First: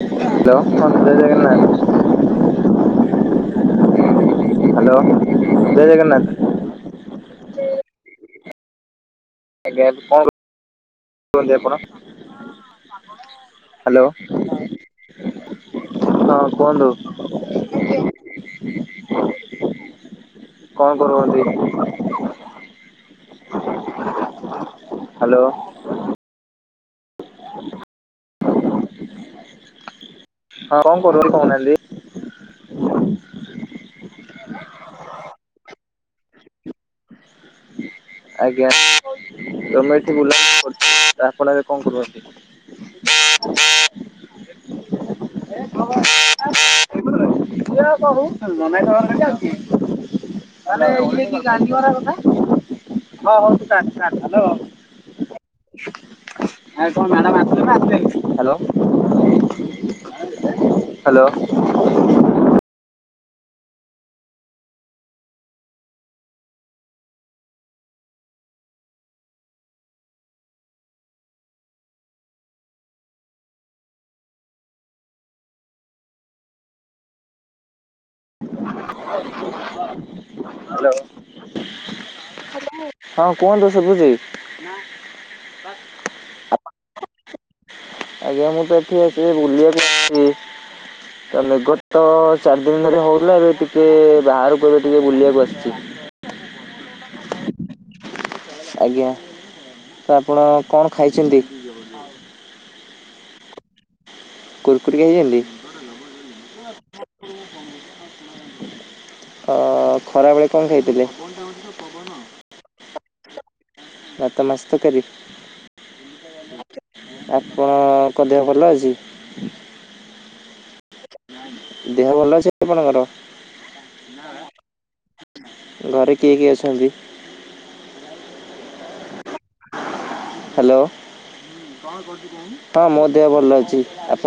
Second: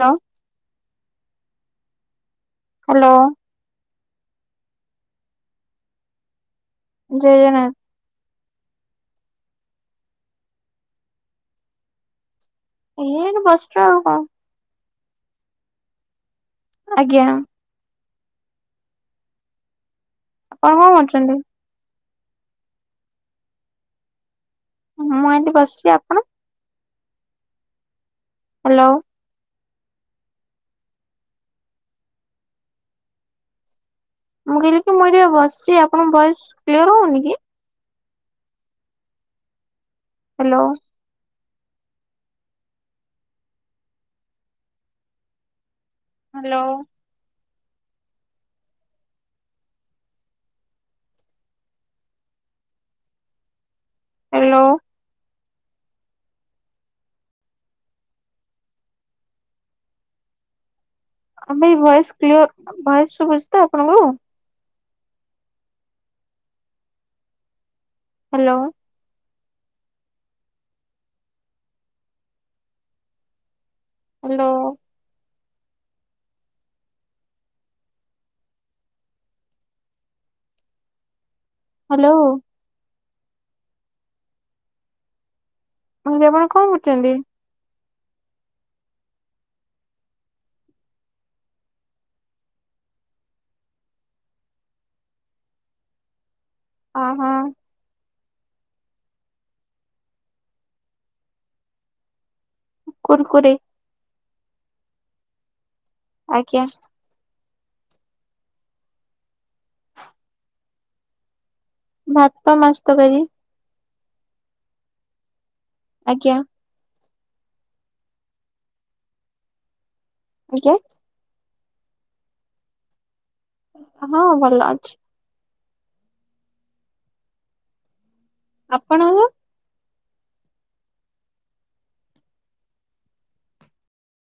Hello. Hello ଜୟ Jagannath. Hello. Hello ଜୟ ଜଗନ୍ନାଥ। ଜୟ ଜଗନ୍ନାଥ। ଆଜ୍ଞା କଣ? [unintelligible] ଆପଣ ଏଇ ଏଠି ବସିଛୁ ଆଉ କଣ ହ୍ୟାଲୋ। ହଁ କୁହନ୍ତୁ ଆଜ୍ଞା ଆପଣ କଣ କରୁ କରୁଛନ୍ତି? ଅନ୍ତି ମୁଁ ଏଇଠି ବସିଛି ଆପଣ? ହାଲୋ। ହଁ କନ୍ [unintelligible] କହୁନାହାନ୍ତି। ମୁଁ କହିଲି କି ମୁଁ ଏଠି ବସିଛି। ଆପଣଙ୍କ ଭଏସ୍ କ୍ଲିୟର୍ ହଉନିକି? ଆଜ୍ଞା ତମେ ଏଠି ବୁଲୁ ହ୍ୟାଲୋ। [unintelligible] ଆପଣ ଏବେ କଣ୍ କରୁଛନ୍ତି? ହେ ହାଲୋ। [unintelligible] ତାଲେ ଇଏ‌ କି ଗାଣ୍ଡିମରା କଥା ହ ହ‌ଉ ତୁ କାଟ୍ କାଟ୍। ହ୍ୟାଲୋ ହାଲୋ ଆଜ୍ଞା କଣ ମ୍ୟାଡ଼ମ୍ ଆସିଲେ ନା ଆସିଲେନି? Hello, hello. ହଁ ଭାଇ ଭଏସ କ୍ଲିୟର ଭଏସ୍ ଶୁଭୁଛି ତ ଆପଣଙ୍କୁ? ହାଲୋ। ହାଲୋ। [unintelligible] Hello hello. ହଁ କୁହନ୍ତୁ ଶୁଭୁଛି। [unintelligible] କହୁଛନ୍ତି? ଆଜ୍ଞା ମୁଁ ତ ଏଠି ଏବେ ବୁଲିବାକୁ [inaudible] ସି ତ ମେଘତ ଚାରି ଦିନି ଧରି ହଉଥିଲା। ଏବେ ଟିକେ ବାହାରକୁ ଏବେ ଟିକେ ବୁଲିବାକୁ ଆସିଚି। ହଁ ହଁ। ଆଜ୍ଞା ତ ଆପଣ କଣ ଖାଇଛନ୍ତି? କୁର୍କୁରି କୁର୍କୁରି ଖାଇଛନ୍ତି। ଆଜ୍ଞା। ଓ ଖରାବେଳେ କଣ ଖାଇଥିଲେ? [unintelligible] ଭାତ ମାଛ ତରକାରୀ- ଭାତ ମାଛ ତରକାରୀ ଆଜ୍ଞା। ଆପଣଙ୍କ ଦେହ ଭଲ ଅଛି? ଆଜ୍ଞା ଦେହ ଭଲ ଅଛି ଆପଣଙ୍କର ହଁ ଭଲ ଅଛି ଘରେ କିଏ କିଏ ଅଛନ୍ତି? ଆପଣଙ୍କ ହାଲୋ। ହଁ ମୋ ଦେହ ଭଲ ଅଛି। ଆପ